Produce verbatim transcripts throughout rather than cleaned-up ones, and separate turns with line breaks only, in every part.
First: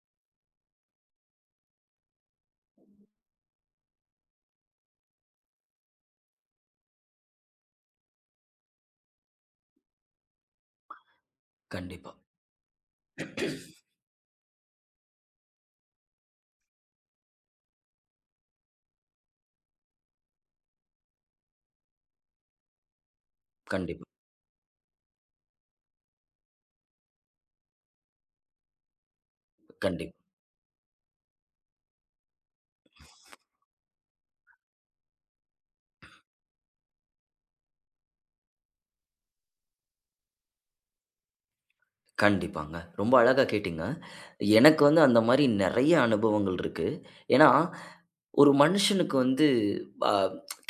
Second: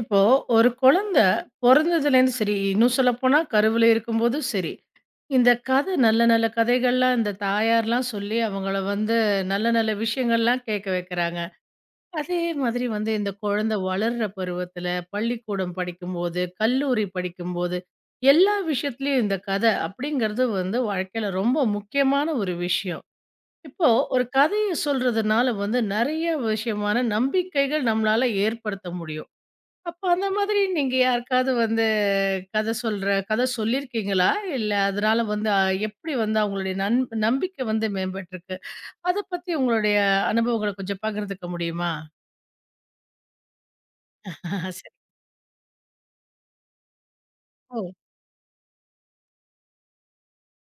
இப்போ ஒரு குழந்தை பொறந்ததுலேருந்து சரி, இன்னும் சொல்லப்போனா கருவில இருக்கும்போதும் சரி, இந்த கதை நல்ல நல்ல கதைகள்லாம் இந்த தாயார்லாம் சொல்லி அவங்கள வந்து நல்ல நல்ல விஷயங்கள்லாம் கேட்க வைக்கிறாங்க.
கண்டிப்பா.
அதே மாதிரி வந்து இந்த குழந்தை வளர்ற பருவத்தில, பள்ளிக்கூடம் படிக்கும்போது, கல்லூரி படிக்கும்போது, எல்லா விஷயத்துலயும் இந்த கதை அப்படிங்கிறது வந்து வாழ்க்கையில ரொம்ப முக்கியமான ஒரு விஷயம். இப்போ
கண்டிப்பா.
ஒரு கதைய சொல்றதுனால வந்து நெறைய விஷயமான நம்பிக்கைகள் நம்மளால ஏற்படுத்த முடியும். அப்ப
கண்டிப்
அந்த மாதிரி நீங்க யாருக்காவது வந்து கதை சொல்ற கதை சொல்லியிருக்கீங்களா? இல்ல அதனால வந்து அ எப்படி வந்து அவங்களுடைய நன் நம்பிக்கை வந்து மேம்பட்டுருக்கு? அத பத்தி உங்களுடைய அனுபவங்கள கொஞ்சம் பகிர்ந்துக்க முடியுமா?
கண்டிப்பாங்க. ரொம்ப அழகா கேட்டீங்க.
ஆஹா,
எனக்கு
சரி.
வந்து அந்த மாரி நெறைய அனுபவங்கள் இருக்கு. ஏன்னா,
ஓ!
ஒரு மனுஷனுக்கு வந்து அ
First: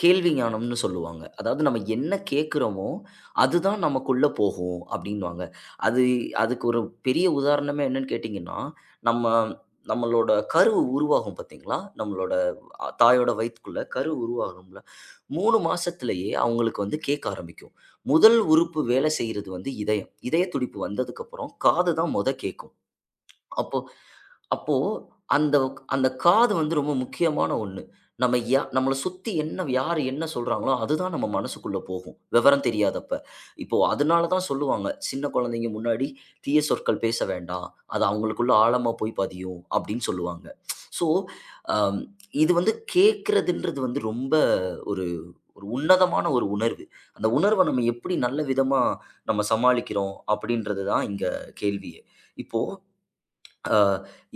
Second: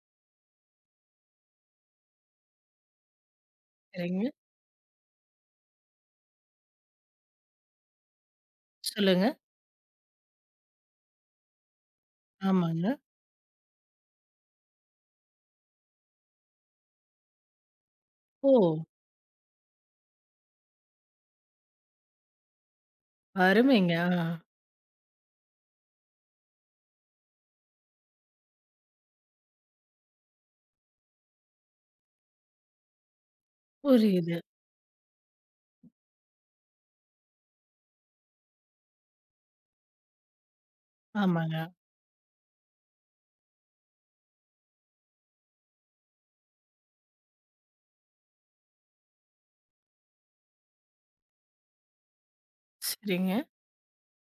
கேள்வி ஞானம்னு சொல்லுவாங்க. அதாவது நம்ம என்ன கேட்கிறோமோ, அதுதான்
சரிங்க.
நமக்குள்ள போகும் அப்டின்னுவாங்க. அது அதுக்கு ஒரு பெரிய உதாரணமே என்னன்னு கேட்டீங்கன்னா,
சொல்லுங்க.
நம்ம நம்மளோட கரு உருவாகும் பார்த்தீங்களா? நம்மளோட அ
ஆமாங்க.
தாயோட வயித்துக்குள்ள கரு உருவாகும்ல, மூணு மாசத்திலேயே அவங்களுக்கு வந்து கேட்க ஆரம்பிக்கும். முதல்
ஓ!
உறுப்பு வேலை செய்றது வந்து இதயம். இதய துடிப்பு வந்ததுக்கப்புறம் காது தான் மொத கேட்கும். அப்போ
அருமைங்க. ஆ.
அப்போ அந்த அந்த காது வந்து ரொம்ப முக்கியமான ஒண்ணு. நம்ம யா நம்மள சுத்தி என்ன யாரு என்ன சொல்றாங்களோ, அதுதான் நம்ம மனசுக்குள்ள போகும். விவரம் தெரியாதப்ப. இப்போ அதனால
புரியுது.
தான் சொல்லுவாங்க, "சின்ன குழந்தைங்க முன்னாடி தீய சொற்கள் பேச வேண்டாம். அது அவங்களுக்குள்ள ஆழமா போய் பதியும்." அப்படின்னு சொல்லுவாங்க. ஸோ,
ஆமாங்க.
அம் இது வந்து கேட்கிறதுன்றது வந்து ரொம்ப ஒரு ஒரு உன்னதமான ஒரு உணர்வு. அந்த உணர்வ நம்ம எப்படி நல்ல விதமா நம்ம சமாளிக்கிறோம் அப்படின்றது தான் இங்க கேள்வியே. இப்போ
சரிங்க.
அ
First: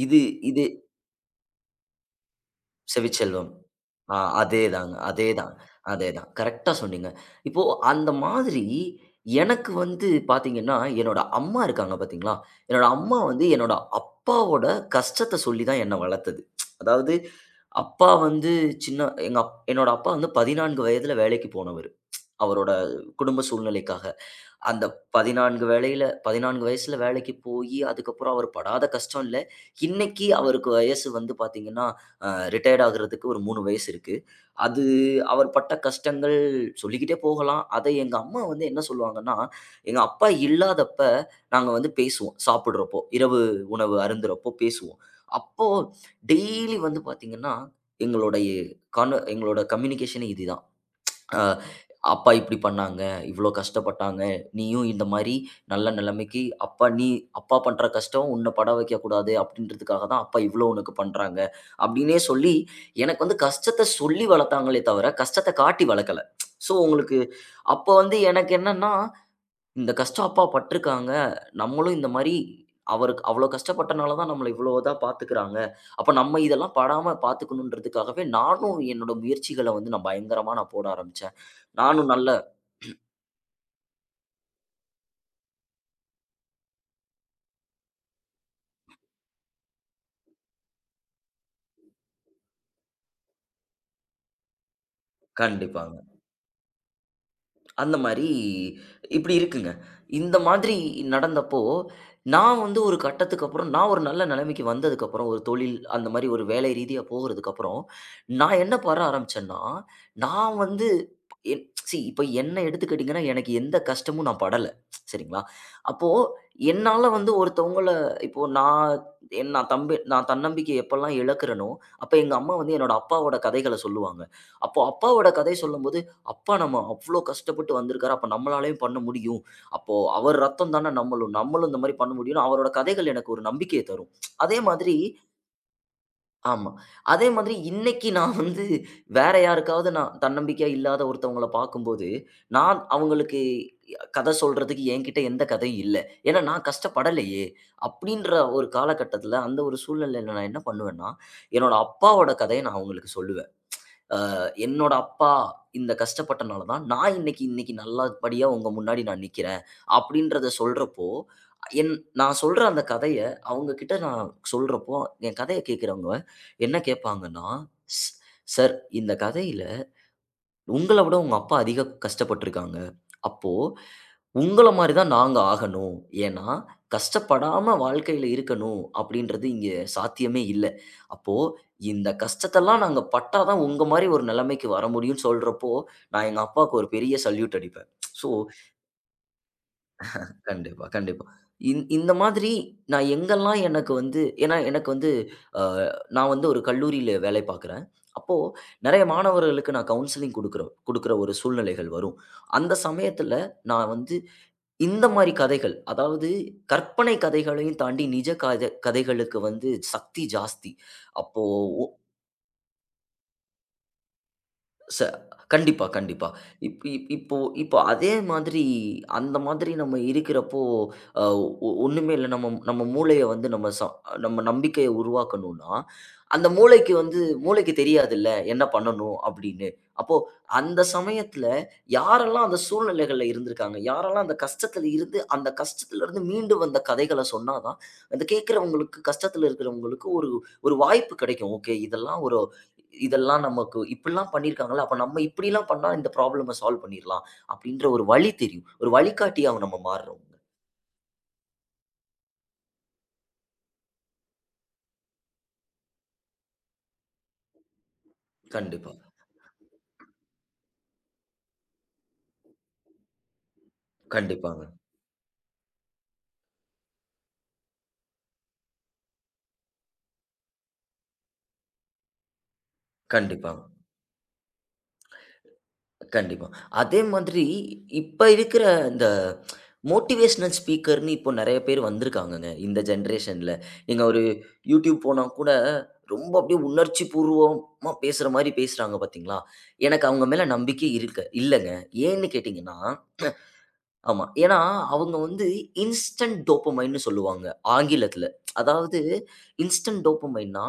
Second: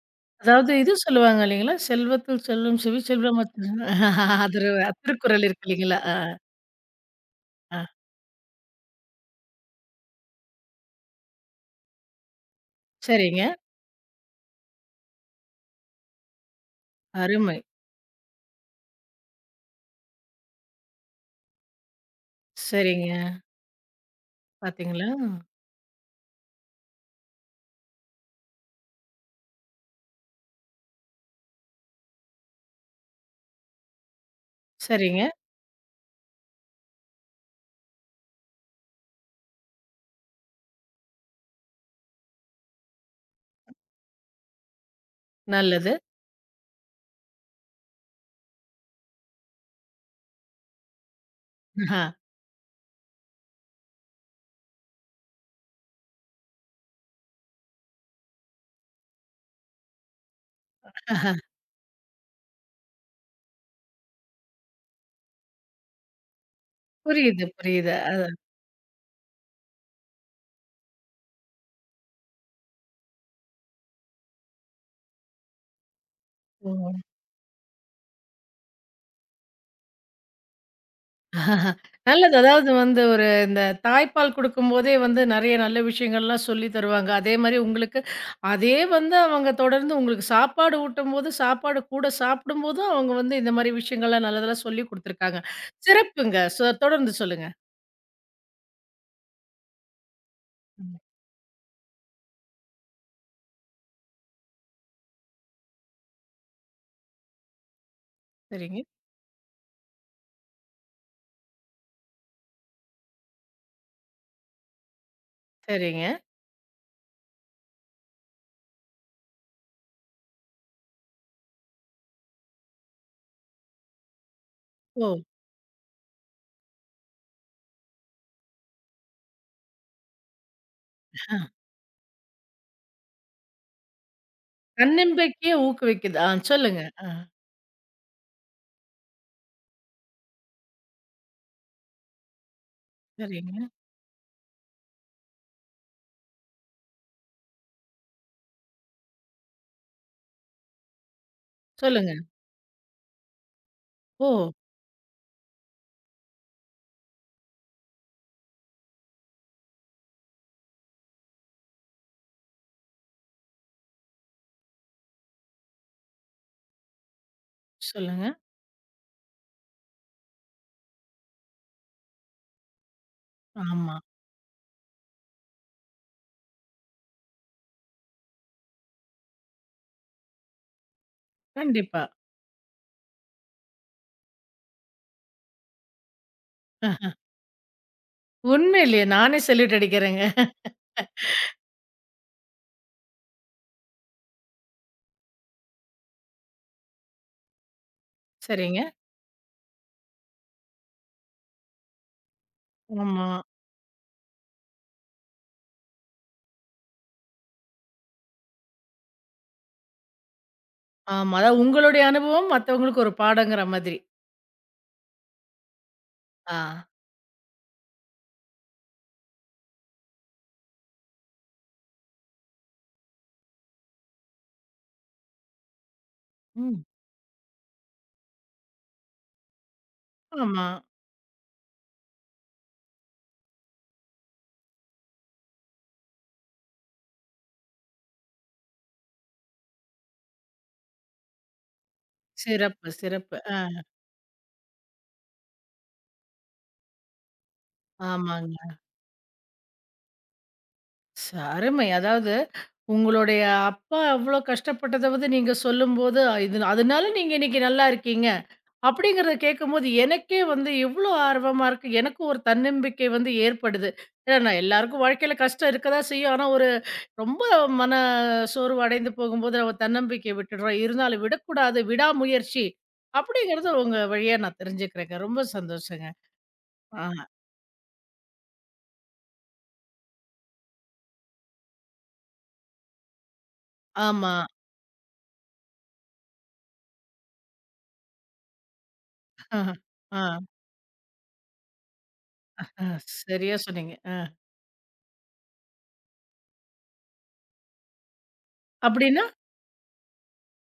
இது இது
அதாவது இது சொல்லுவாங்க இல்லைங்களா? "செல்வத்தில் செல்வம் செவி செல்வம்"
செவிச்செல்வம்.
அது திருக்குறள்
ஆ அதேதாங்க, அதேதான்,
இருக்கு இல்லைங்களா? ஆ,
அதேதான். கரெக்ட்டா சொன்னீங்க. இப்போ
ஆ.
அந்த மாதிரி எனக்கு வந்து பார்த்தீங்கன்னா, என்னோட அம்மா இருக்காங்க பார்த்தீங்களா? என்னோட அம்மா
சரிங்க.
வந்து என்னோட அப்பாவோட கஷ்டத்த சொல்லி தான் என்ன வளர்த்தது. அதாவது
அருமை.
அப்பா வந்து சின்ன எங்க அப் என்னோட அப்பா வந்து பதினாலு வயதில வேலைக்கு போனவரு. அவரோட
சரிங்க.
குடும்ப சூழ்நிலைக்காக. அந்த
பார்த்தீங்களா?
14 வேலையில பதினாலு வயசுல வேலைக்கு போயி, அதுக்கப்புறம் அவர் படாத கஷ்டம் இல்ல. இன்னைக்கு அவருக்கு வயசு வந்து பார்த்தீங்கன்னா, அ ரிட்டயர்ட் ஆகுறதுக்கு ஒரு மூணு வயசு இருக்கு. அது
சரிங்க.
அவர் பட்ட கஷ்டங்கள் சொல்லிக்கிட்டே போகலாம். அதை எங்க அம்மா வந்து என்ன சொல்லுவாங்கன்னா, எங்க அப்பா இல்லாதப்ப நாங்க வந்து பேசுவோம். சாப்பிடுறப்போ, இரவு உணவு அருந்துறப்போ பேசுவோம். அப்போ
நல்லது.
டெய்லி வந்து பார்த்தீங்கன்னா, எங்களுடைய கான எங்களோட கம்யூனிகேஷனே இதுதான். அ
ஆஹா.
அப்பா இப்படி பண்ணாங்க, இவ்வளோ கஷ்டப்பட்டாங்க. நீயும் இந்த மாரி நல்ல நிலைமைக்கு அப்பா நீ அப்பா பண்ற கஷ்டம் உன்ன பட வைக்கக்கூடாது அப்படின்றதுக்காக தான் அப்பா இவ்வளோ உனக்கு
ஆஹா.
பண்றாங்க. அப்படின்னே சொல்லி எனக்கு வந்து கஷ்டத்த சொல்லி வளர்த்தாங்களே தவிர, கஷ்டத்த காட்டி வளர்க்கல. ஸோ உங்களுக்கு
புரியுது,
அப்ப
புரியுது.
வந்து
அதான்.
எனக்கு என்னன்னா, இந்த கஷ்டம் அப்பா பட்டுருக்காங்க. நம்மளும் இந்த மாரி அவருக்கு அவ்வளோ கஷ்டப்பட்டனால தான் நம்மள இவ்வளோ இதா பார்த்துக்கிறாங்க. அப்ப நம்ம இதெல்லாம்
ம்.
படாம பார்த்துக்கணுன்றதுக்காகவே நானும் என்னோட முயற்சிகள வந்து நான் பயங்கரமா நான் போட ஆரம்பிச்சேன். நானும் நல்ல
நல்லது. அதாவது வந்து ஒரு இந்த தாய்ப்பால் குடுக்கும்போதே வந்து நெறைய நல்ல விஷயங்கள்லாம் சொல்லி தருவாங்க. அதே மாரி உங்களுக்கு அதே வந்து அவங்க தொடர்ந்து உங்களுக்கு சாப்பாடு ஊட்டும்போது, சாப்பாடு கூட சாப்பிடும்போதும் அவங்க வந்து இந்த மாரி விஷயங்கள்லாம் நல்லதெல்லாம் சொல்லிக் குடுத்துருக்காங்க.
கண்டிப்பாங்க.
சிறப்புங்க. சொ தொடர்ந்து சொல்லுங்க.
அந்த மாரி இப்படி இருக்குங்க. இந்த மாதிரி
ம்.
நடந்தப்போ, நான் வந்து ஒரு கட்டத்துக்கு அப்புறம் நான் ஒரு நல்ல நிலைமைக்கு வந்ததுக்கப்புறம், ஒரு தொழில் அந்த மாரி ஒரு வேலை ரீதியா போகுறதுக்கப்புறம், நான் என்ன
சரிங்க,
பண்ண ஆரம்பிச்சேன்னா, நான் வந்து என் சி இப்ப என்ன எடுத்துக்கிட்டீங்கன்னா, எனக்கு எந்த கஷ்டமும் நான் படல. சரிங்களா?
சரிங்க.
அப்போ என்னால வந்து ஒருத்தவங்கள இப்போ நான் என் நான் தம்பி நான் தன்னம்பிக்கைய எப்பலாம் இழக்கிறேனோ, அப்ப எங்க அம்மா வந்து என்னோட அப்பாவோட கதைகள சொல்லுவாங்க. அப்போ
ஓ!
அப்பாவோட கதை சொல்லும்போது அப்பா நம்ம அவ்ளோ கஷ்டப்பட்டு வந்திருக்காரு. அப்ப நம்மளாலயும் பண்ண முடியும். அப்போ அவர் ரத்தம் தான நம்மளும்.
ஆ.
நம்மளும் இந்த மாரி பண்ண முடியும்ன்னு அவரோட கதைகள் எனக்கு ஒரு நம்பிக்கைய தரும். அதே மாதிரி
தன்னம்பிக்கைய ஊக்குவிக்குது. ஆ
ஆமா.
சொல்லுங்க. ஆ
அதே மாதிரி இன்னைக்கு நான் வந்து வேற யாருக்காவது நான் தன்னம்பிக்கையா இல்லாத ஒருத்தவங்கள பார்க்கும்போது, நான் அவங்களுக்கு
சரிங்க.
கதை சொல்றதுக்கு என்கிட்ட எந்த கதையும் இல்ல. ஏன்னா நான் கஷ்டப்படலையே! அப்படின்ற ஒரு காலகட்டத்தில அந்த ஒரு சூழ்நிலையில நான் என்ன பண்ணுவேன்னா, என்னோட
சொல்லுங்க.
அப்பாவோட கதைய நான் அவங்களுக்கு சொல்லுவேன்.
ஓ!
என்னோட அப்பா இந்த கஷ்டப்பட்டனால தான், நான் இன்னைக்கு இன்னைக்கு நல்லபடியா உங்க முன்னாடி நான் நிக்கிறேன். அப்படின்றத சொல்றப்போ, என் நான் சொல்ற அந்த கதைய அவங்க கிட்ட நான் சொல்றப்போ, என் கதைய கேட்கிறவங்க என்ன கேட்பாங்கன்னா, "ஸ்
சொல்லுங்க.
சார் இந்த கதையில உங்கள விட உங்க அப்பா அதிக கஷ்டப்பட்டுருக்காங்க. அப்போ
ஆமா.
உங்கள மாரி தான் நாங்க ஆகணும். ஏன்னா, கஷ்டப்படாம வாழ்க்கையில இருக்கணும் அப்படின்றது இங்க சாத்தியமே இல்ல. அப்போ
கண்டிப்பா.
இந்த கஷ்டத்தெல்லாம் நாங்க பட்டா தான் உங்க மாரி ஒரு நிலைமைக்கு வர முடியும்னு சொல்றப்போ, நான் எங்க அப்பாவுக்கு ஒரு பெரிய சல்யூட் அடிப்பேன். ஸோ
உண்மையிலேயே நானே சல்யூட் அடிக்கிறேங்க.
கண்டிப்பா, கண்டிப்பா. இந் இந்த மாதிரி நான் எங்கெல்லாம் எனக்கு வந்து ஏன்னா எனக்கு வந்து அ நான் வந்து ஒரு கல்லூரியில வேலை பார்க்குறேன். அப்போ
சரிங்க.
நெறைய மாணவர்களுக்கு நான் கவுன்சிலிங் குடுக்குறோம் குடுக்குற ஒரு சூழ்நிலைகள் வரும். அந்த
ஆமா.
சமயத்தில நான் வந்து இந்த மாரி கதைகள், அதாவது கற்பனை கதைகளையும் தாண்டி நிஜ கத கதைகளுக்கு வந்து சக்தி ஜாஸ்தி.
ஆமா.
அப்போ
அதாவது உங்களுடைய அனுபவம் மத்தவங்களுக்கு ஒரு பாடங்கிற மாதிரி.
ச கண்டிப்பா, கண்டிப்பா.
ஆ.
இப் இப் இப்போ இப்போ அதே மாதிரி அந்த மாதிரி நம்ம இருக்கிறப்போ, அ ஒ ஒண்ணுமே இல்ல. நம்ம நம்ம மூளைய வந்து நம்ம ச நம்ம நம்பிக்கைய உருவாக்கணும்னா, அந்த
ம்.
மூளைக்கு வந்து மூளைக்கு தெரியாதுல்ல, என்ன பண்ணணும் அப்படின்னு. அப்போ
ஆமா.
அந்த சமயத்துல யாரெல்லாம் அந்த சூழ்நிலைகள்ல இருந்திருக்காங்க? யாரெல்லாம் அந்த கஷ்டத்துல இருந்து அந்த கஷ்டத்துலருந்து மீண்டு வந்த கதைகள சொன்னா தான், அந்த கேட்கிறவங்களுக்கு கஷ்டத்துல இருக்கிறவங்களுக்கு ஒரு ஒரு வாய்ப்பு கிடைக்கும். ஓகே, இதெல்லாம் ஒரு
சிறப்பு, சிறப்பு.
இதெல்லாம்
ஆ.
நமக்கு இப்படிலாம் பண்ணியிருக்காங்கல்ல, அப்ப நம்ம இப்படிலாம் பண்ணா இந்த ப்ராப்ளம சால்வ் பண்ணிரலாம். அப்படின்ற ஒரு வழி தெரியும்.
ஆமாங்க.
ஒரு வழிகாட்டியாவும் நம்ம மாறுறோங்க.
ச அருமை. அதாவது உங்களுடைய அப்பா அவ்ளோ கஷ்டப்பட்டத வந்து நீங்க சொல்லும்போது, அ, இது அதனால நீங்க இன்னைக்கு நல்லா இருக்கீங்க.
கண்டிப்பா,
அப்படிங்கிறத கேட்கும்போது எனக்கே வந்து எவ்ளோ ஆர்வமா இருக்கு. எனக்கும் ஒரு தன்னம்பிக்கை வந்து ஏற்படுது. ஏன்னா நான்
கண்டிப்பாங்க,
எல்லாருக்கும் வாழ்க்கையில கஷ்டம் இருக்க தான் செய்யும். ஆனா ஒரு ரொம்ப மன சோர்வு அடைந்து போகும்போது நம்ம தன்னம்பிக்கைய விட்டுடுறோம். இருந்தாலும் விடக்கூடாது. விடாமுயற்சி
கண்டிப்பாங்க,
அப்படிங்கிறது உங்க வழியா நான் தெரிஞ்சுக்கிறேங்க. ரொம்ப சந்தோஷங்க.
கண்டிப்பா. அதே
ஆ
மாதிரி இப்ப இருக்கிற இந்த மோட்டிவேஷனல் ஸ்பீக்கர்ன்னு இப்போ நெறைய பேர் வந்திருக்காங்கங்க, இந்த ஜெனரேஷன்ல. நீங்க ஒரு
ஆமா.
யூடியூப் போனா கூட ரொம்ப அப்படியே உணர்ச்சி பூர்வமா பேசுற மாரி பேசுறாங்க பார்த்தீங்களா?
ஆ.
எனக்கு
ஆ.
அவங்க மேல நம்பிக்கை இருக்கு இல்லங்க. ஏன்னு கேட்டீங்கன்னா
ஆ. சரியா சொன்னீங்க. ஆ.
ஆமா. ஏன்னா, அவங்க வந்து இன்ஸ்டன்ட் டோப்பமைன்னு சொல்லுவாங்க, ஆங்கிலத்தில. அதாவது
அப்படின்னா
இன்ஸ்டன்ட் டோப்பமைன்னா,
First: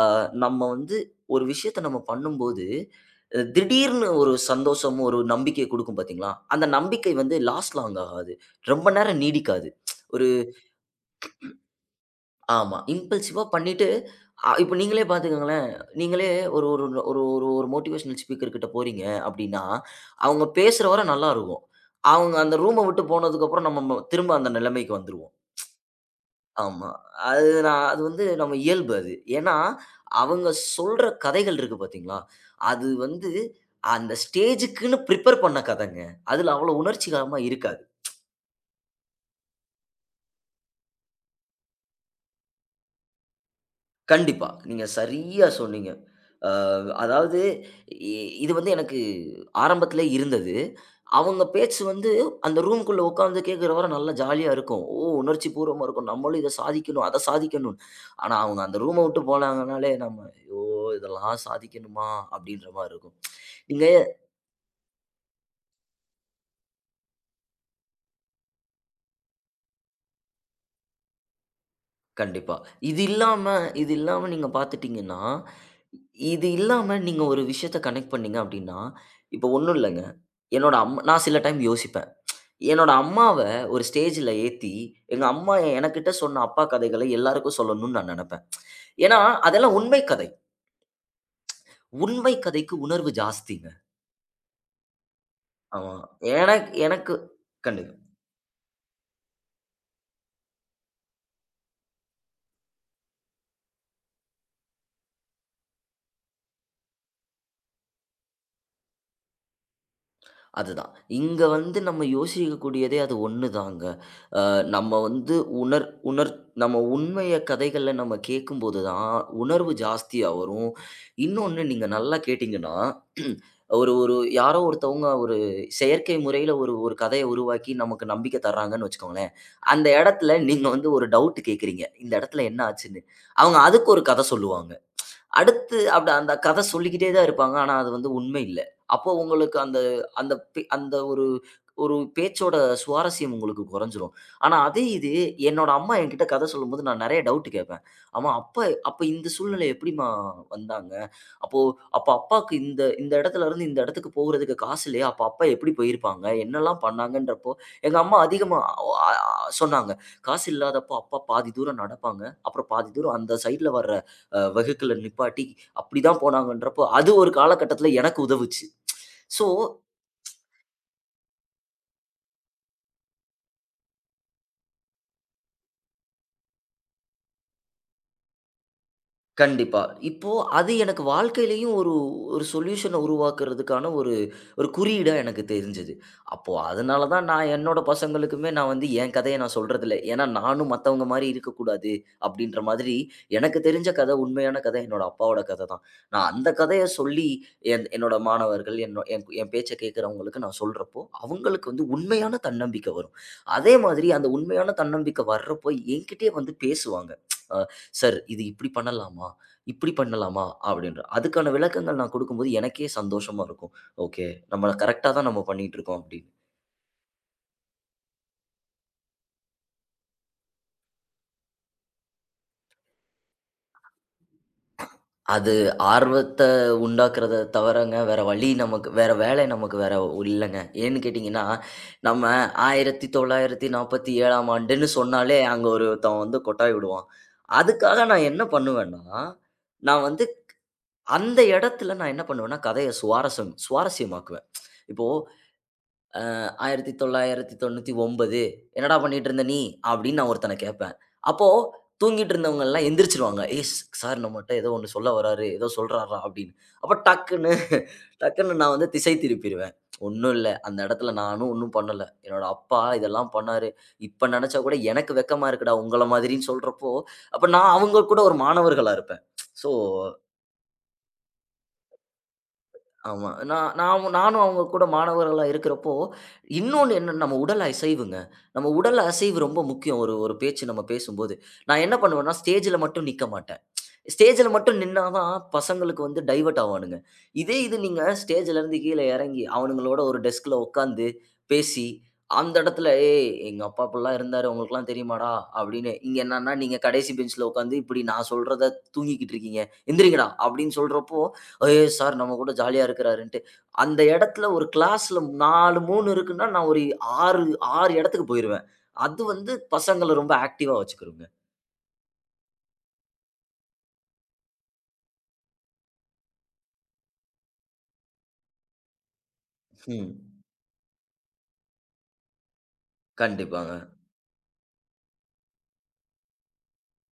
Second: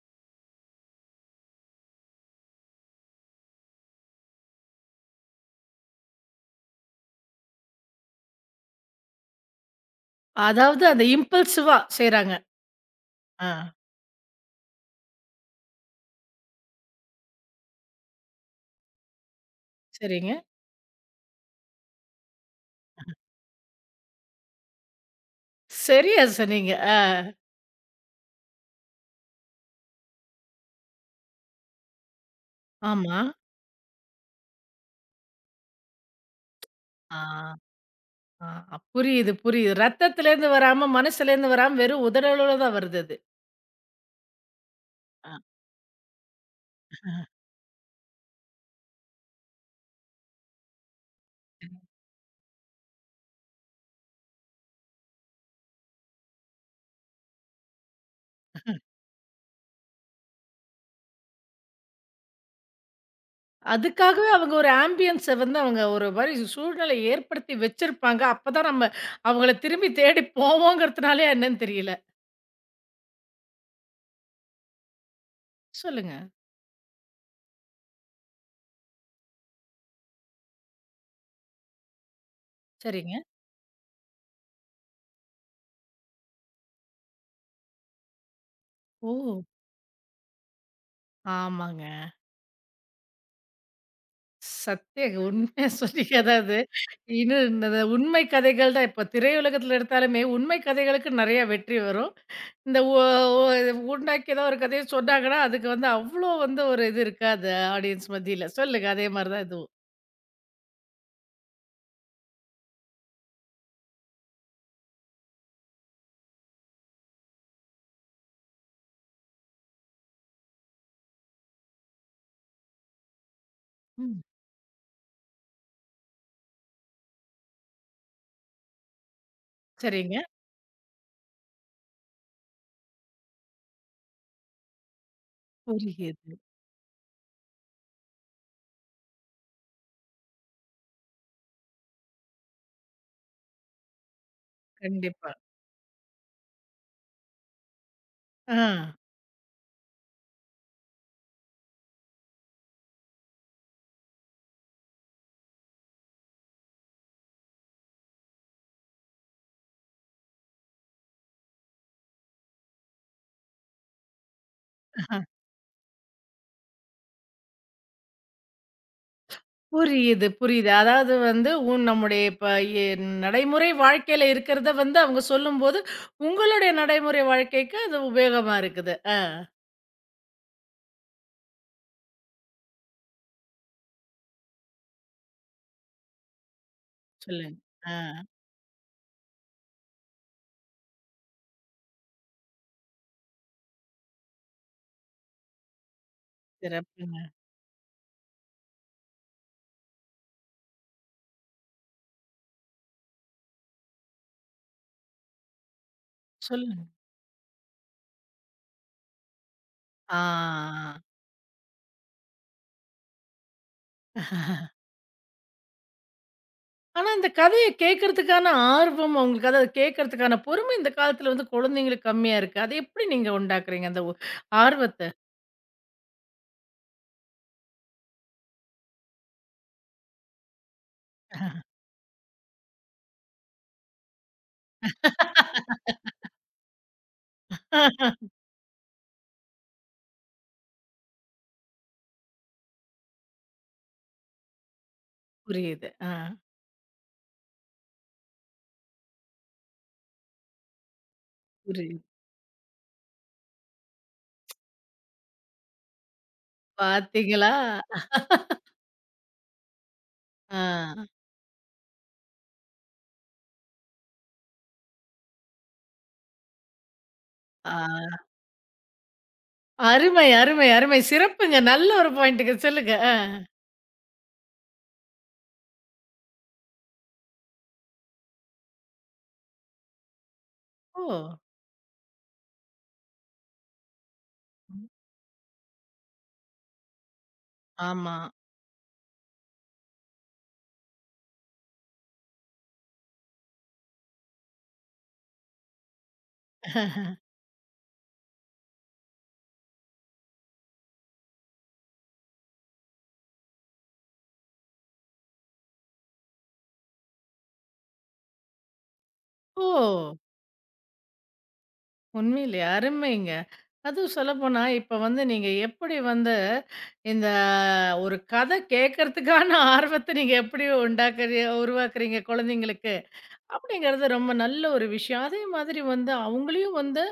அ நம்ம வந்து ஒரு விஷயத்த நம்ம பண்ணும்போது, அ திடீர்னு ஒரு சந்தோஷம், ஒரு நம்பிக்கை குடுக்கும் பாத்தீங்களா? அந்த நம்பிக்கை வந்து லாஸ்ட் லாங் ஆகாது. ரொம்ப நேரம் நீடிக்காது.
அதாவது அந்த இம்பல்சிவா செய்றாங்க.
ஆமா. இம்பல்சிவா
ஆ,
பண்ணிட்டு, அ இப்ப நீங்களே பார்த்துக்கங்களேன். நீங்களே ஒரு ஒரு ஒரு ஒரு ஒரு மோட்டிவேஷனல் ஸ்பீக்கர் கிட்ட போறீங்க அப்படின்னா,
சரிங்க.
அவங்க பேசுற வர நல்லா இருக்கும். அவங்க அந்த ரூம விட்டு போனதுக்கப்புறம் நம்ம ம திரும்ப அந்த நிலைமைக்கு வந்துருவோம்.
சரியா சொன்னீங்க.
ஆமா.
ஆ,
அது நான் அது வந்து நம்ம இயல்பு அது. ஏன்னா, அவங்க சொல்ற கதைகள் இருக்கு பார்த்தீங்களா? அது
ஆமா.
வந்து அந்த ஸ்டேஜுக்குன்னு பிரிப்பேர் பண்ண கதைங்க. அதுல அவ்வளோ
ஆ,
உணர்ச்சிகரமா இருக்காது.
ஆ, புரியுது, புரியுது. ரத்தத்துலேருந்து வராம, மனசுலேருந்து வராம வெறும் உதடளவுல தான் வருது அது.
கண்டிப்பா. நீங்க
ஆ.
சரியா சொன்னீங்க. அ அதாவது இ இது வந்து எனக்கு ஆரம்பத்தில இருந்தது. அவங்க
ம்.
பேச்சு வந்து அந்த ரூம்க்குள்ள உட்கார்ந்து கேட்கிற வர நல்லா ஜாலியா இருக்கும். ஓ! உணர்ச்சி பூர்வமா இருக்கும். நம்மளும் இத சாதிக்கணும், அத சாதிக்கணும். ஆனா அவங்க அந்த ரூம விட்டு போனாங்கனாலே நம்ம ஐயோ! இதெல்லாம் சாதிக்கணுமா? அப்படின்ற மாரி இருக்கும். நீங்க
அதுக்காகவே அவங்க ஒரு ஆம்பியன்ஸ வந்து அவங்க ஒரு மாரி சூழ்நிலை ஏற்படுத்தி வச்சிருப்பாங்க. அப்பதான் நம்ம அவங்கள திரும்பி தேடி போவோங்கிறதுனாலயா என்னன்னு தெரியல.
கண்டிப்பா. இது இல்லாம இது இல்லாம நீங்க பார்த்துட்டீங்கன்னா,
சொல்லுங்க.
இது இல்லாம நீங்க ஒரு விஷயத்த கனெக்ட் பண்ணீங்க அப்படின்னா, இப்போ ஒண்ணும் இல்லங்க. என்னோட அம்மா நான் சில டைம் யோசிப்பேன். என்னோட
சரிங்க.
அம்மாவ ஒரு ஸ்டேஜ்ல ஏத்தி, எங்க அம்மா எனக்கிட்ட சொன்ன அப்பா கதைகளை எல்லாருக்கும் சொல்லணும்னு நான் நெனப்பேன். ஏன்னா,
ஓ!
அதெல்லாம் உண்மை கதை.
ஆமாங்க.
உண்மை கதைக்கு உணர்வு ஜாஸ்திங்க.
சத்தியங்க. உண்மையா
ஆமா.
சொன்னீங்க. அதாவது
எனக் எனக்கு
இன்னும் இந்த இந்த
கண்டிப்பா.
உண்மை கதைகள் தான் இப்ப திரையுலகத்துல எடுத்தாலுமே, உண்மை கதைகளுக்கு நெறைய வெற்றி வரும். இந்த ஒ ஒ உண்டாக்கி ஏதோ ஒரு கதைய சொன்னாங்கன்னா, அதுக்கு வந்து அவ்ளோ வந்து ஒரு இது இருக்காது ஆடியன்ஸ் மத்தியில. சொல்லுங்க அதே மாரி தான் இதுவும்.
அதுதான். இங்க வந்து நம்ம யோசிக்கக்கூடியதே அது ஒண்ணுதாங்க. நம்ம வந்து உணர் உணர் நம்ம உண்மைய கதைகள்ல நம்ம கேட்கும்போது தான் உணர்வு ஜாஸ்தியா வரும். இன்னொன்னு நீங்க நல்லா கேட்டீங்கன்னா, ஒரு ஒரு
ம்.
யாரோ ஒருத்தவங்க ஒரு செயற்கை முறையில ஒரு ஒரு கதைய உருவாக்கி நமக்கு நம்பிக்கை தர்றாங்கன்னு வச்சுக்கோங்களேன். அந்த
சரிங்க.
இடத்துல நீங்க வந்து ஒரு டவுட் கேட்கிறீங்க. இந்த இடத்துல என்ன ஆச்சுன்னு? அவங்க அதுக்கு ஒரு கதை சொல்லுவாங்க. அடுத்து அப்படி அந்த
புரியுது.
கதை சொல்லிக்கிட்டே தான் இருப்பாங்க. ஆனா, அது வந்து உண்மை இல்ல. அப்போ உங்களுக்கு அந்த அந்த பே அந்த ஒரு ஒரு பேச்சோட சுவாரஸ்யம் உங்களுக்கு குறைஞ்சிரும். ஆனா, அதே இது
கண்டிப்பா.
என்னோட அம்மா என்கிட்ட கதை சொல்லும்போது நான் நெறைய டவுட் கேட்பேன். ஆமா, அப்ப
ஆ.
அப்ப இந்த சூழ்நிலை எப்படிம்மா வந்தாங்க? அப்போ அப்ப அப்பாக்கு இந்த இந்த இடத்துல இருந்து இந்த இடத்துக்கு போகுறதுக்கு காசு இல்லையா? அப்ப அப்பா எப்படி போயிருப்பாங்க? என்னலாம் பண்ணாங்கன்றப்போ, எங்க அம்மா அதிகமா அ அ- சொன்னாங்க. காசு இல்லாதப்போ அப்பா பாதி தூரம் நடப்பாங்க. அப்புறம் பாதி தூரம் அந்த சைட்ல வர அ வகுக்கல நிப்பாட்டி, அப்படிதான் போனாங்கன்றப்போ, அது ஒரு காலகட்டத்தில எனக்கு உதவுச்சு. ஸோ
புரியுது, புரியுது. அதாவது வந்து உன் நம்முடைய இப்ப எ நடைமுறை வாழ்க்கையில இருக்கிறத வந்து அவங்க சொல்லும்போது, உங்களுடைய நடைமுறை வாழ்க்கைக்கு அது உபயோகமா இருக்குது. ஆ
கண்டிப்பா. இப்போ அது எனக்கு வாழ்க்கையிலயும் ஒரு ஒரு சொல்யூஷன உருவாக்குறதுக்கான ஒரு ஒரு குறியீடா எனக்கு தெரிஞ்சது. அப்போ அதனால தான் நான்
சொல்லுங்க.
என்னோட
ஆ.
பசங்களுக்குமே நான் வந்து என் கதைய நான் சொல்றதில்ல. ஏன்னா, நானும் மத்தவங்க மாரி இருக்கக்கூடாது அப்டின்ற மாதிரி எனக்கு தெரிஞ்ச கத, உண்மையான கத என்னோட அப்பாவோட கத தான். நான் அந்த கதைய
சிறப்புங்க.
சொல்லி என் என்னோட மாணவர்கள் என்னோ என் என் பேச்ச கேட்கிறவங்களுக்கு நான் சொல்றப்போ, அவங்களுக்கு வந்து உண்மையான தன்னம்பிக்கை வரும். அதே மாதிரி அந்த உண்மையான தன்னம்பிக்கை வர்றப்போ என்கிட்டயே வந்து
சொல்லுங்க.
பேசுவாங்க. அ "சார் இது இப்படி பண்ணலாமா? இப்படி பண்ணலாமா?"
ஆ.
அப்படின்ற. அதுக்கான விளக்கங்கள் நான் குடுக்கும்போது எனக்கே சந்தோஷமா இருக்கும். ஓகே. நம்ம கரெக்ட்டா தான் நம்ம பண்ணிட்டுருக்கோம் அப்படின்னு.
ஆனா இந்த கதைய கேட்கறதுக்கான ஆர்வம் அவங்களுக்கு அதாவது கேட்கறதுக்கான பொறுமை இந்த காலத்துல வந்து குழந்தைங்களுக்கு கம்மியா இருக்கு. அத எப்படி நீங்க உண்டாக்குறீங்க அந்த ஒ ஆர்வத்த?
அது ஆர்வத்த உண்டாக்குறத தவிரங்க வேற வழி நமக்கு வேற வேலை நமக்கு வேற இல்லங்க. ஏன்னு கேட்டீங்கன்னா, நம்ம ஆயிரத்தி தொள்ளாயிரத்தி நாற்பத்தி ஏழாம் ஆண்டுன்னு சொன்னாலே அங்க ஒருத்தன் வந்து கொட்டாய் விடுவான். அதுக்காக நான் என்ன பண்ணுவேன்னா, நான் வந்து அந்த இடத்துல நான் என்ன பண்ணுவேன்னா, கதைய சுவாரஸ்யம் சுவாரஸ்யமாக்குவேன். இப்போ
புரியுது. ஆ
ஆயிரத்தி தொள்ளாயிரத்தி தொண்ணூற்றி ஒன்பது "என்னடா பண்ணிட்டு இருந்த நீ?" அப்படின்னு நான் ஒருத்தன கேட்பேன். அப்போ
புரியுது.
தூங்கிட்டு இருந்தவங்கலாம் எந்திரிச்சுருவாங்க. "ஏய் ஸ் சார் நம்மட்ட ஏதோ ஒண்ணு சொல்ல வராரு. ஏதோ சொல்றார்றா" அப்படின்னு. அப்ப டக்குன்னு
பார்த்தீங்களா?
டக்குன்னு நான் வந்து திசை திருப்பிருவேன். ஒண்ணும் இல்ல.
ஆ.
அந்த இடத்துல நானும் ஒண்ணும் பண்ணல. என்னோட அப்பா இதெல்லாம் பண்ணாரு. இப்ப நினைச்சா கூட எனக்கு வெட்கமா இருக்குடா, உங்கள மாதிரின்னு சொல்றப்போ, அப்ப நான்
ஆ.
அவங்க கூட ஒரு மாணவர்களா இருப்பேன். ஸோ
அருமை, அருமை, அருமை. சிறப்புங்க. நல்ல ஒரு பாயிண்ட்டுங்க. சொல்லுங்க. ஆ.
ஆமா. நான் நான் நானும் அவங்க கூட மாணவர்களா இருக்கிறப்போ, இன்னொன்னு என்னன்னா நம்ம உடல் அசைவுங்க. நம்ம உடல் அசைவு ரொம்ப முக்கியம். ஒரு ஒரு பேச்சு நம்ம
ஓ!
பேசும்போது. நான் என்ன பண்ணுவேன்னா, ஸ்டேஜ்ல மட்டும் நிக்க மாட்டேன். ஸ்டேஜ்ல மட்டும் நின்னா தான் பசங்களுக்கு வந்து டைவர்ட் ஆவானுங்க. இதே இது நீங்க
ஆமா.
ஸ்டேஜ்ல இருந்து கீழ இறங்கி, அவனுங்களோட ஒரு டெஸ்க்ல உட்காந்து பேசி, அந்த இடத்துல "ஏய் எங்க அப்பா இப்படிலாம் இருந்தாரு. உங்களுக்குலாம் தெரியுமாடா?" அப்படின்னு. இங்க என்னன்னா, நீங்க கடைசி பெஞ்ச்ல உட்காந்து இப்படி நான் சொல்றத தூங்கிக்கிட்டு இருக்கீங்க. எந்திரிங்கடா அப்படின்னு சொல்றப்போ, ஏய் சார் நம்ம கூட ஜாலியா இருக்கிறாருன்ட்டு. அந்த இடத்துல ஒரு கிளாஸ்ல நாலு, மூணு இருக்குன்னா, நான் ஒரு ஆறு, ஆறு இடத்துக்கு போயிருவேன். அது வந்து பசங்கள
ஓ!
ரொம்ப ஆக்டிவா வச்சுக்குருங்க.
உண்மையிலேயே அருமைங்க. அதுவும் சொல்லப்போனா, இப்ப வந்து நீங்க எப்படி வந்து இந்த ஒரு கதை கேட்கறதுக்கான ஆர்வத்த
ம்.
நீங்க எப்படி உண்டாக்குறீ உருவாக்குறீங்க குழந்தைங்களுக்கு,
கண்டிப்பாங்க.
அப்படிங்கிறது ரொம்ப நல்ல ஒரு விஷயம். அதே மாதிரி வந்து அவங்களையும் வந்து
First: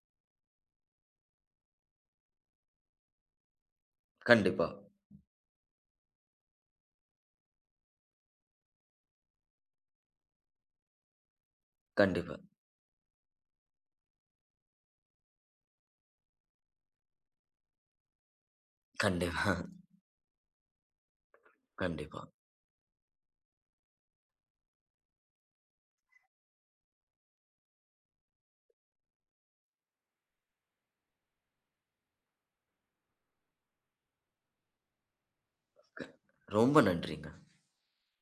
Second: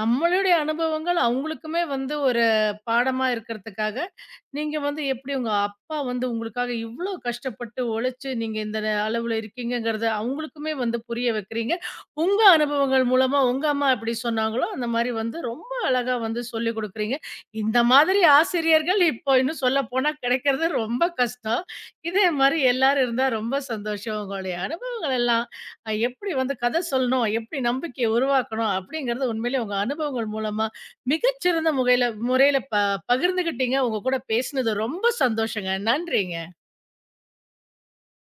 நம்மளுடைய அனுபவங்கள் அவங்களுக்குமே வந்து ஒரு பாடமா இருக்கிறதுக்காக
கண்டிப்பா,
நீங்க வந்து எப்படி உங்க அப்பா வந்து உங்களுக்காக இவ்ளோ கஷ்டப்பட்டு உழைச்சு நீங்க இந்த ந- அளவுல இருக்கீங்கங்கறத அவங்களுக்குமே வந்து புரிய வைக்கிறீங்க
கண்டிப்பா, கண்டிப்பா,
உங்க அனுபவங்கள் மூலமா உங்க அம்மா எப்படி சொன்னாங்களோ அந்த மாதிரி வந்து ரொம்ப அழகா வந்து சொல்லி கொடுக்குறீங்க இந்த மாதிரி ஆசிரியர்கள் இப்போ
கண்டிப்பா,
இன்னும் சொல்ல போனா கிடைக்கிறது ரொம்ப கஷ்டம்
கண்டிப்பா.
இதே மாதிரி எல்லாரும் இருந்தா ரொம்ப சந்தோஷம் உங்களுடைய அனுபவங்கள் எல்லாம் அஹ், எப்படி வந்து கதை சொல்லணும் எப்படி நம்பிக்கையை உருவாக்கணும் அப்படிங்கறது உண்மையிலேயே உங்க அனுபவங்கள் மூலமா மிகச்சிறந்த முகையில முறையில ப பகிர்ந்துகிட்டீங்க. உங்க கூட பேசினது ரொம்ப சந்தோஷங்க. நன்றிங்க.
ரொம்ப நன்றிங்க.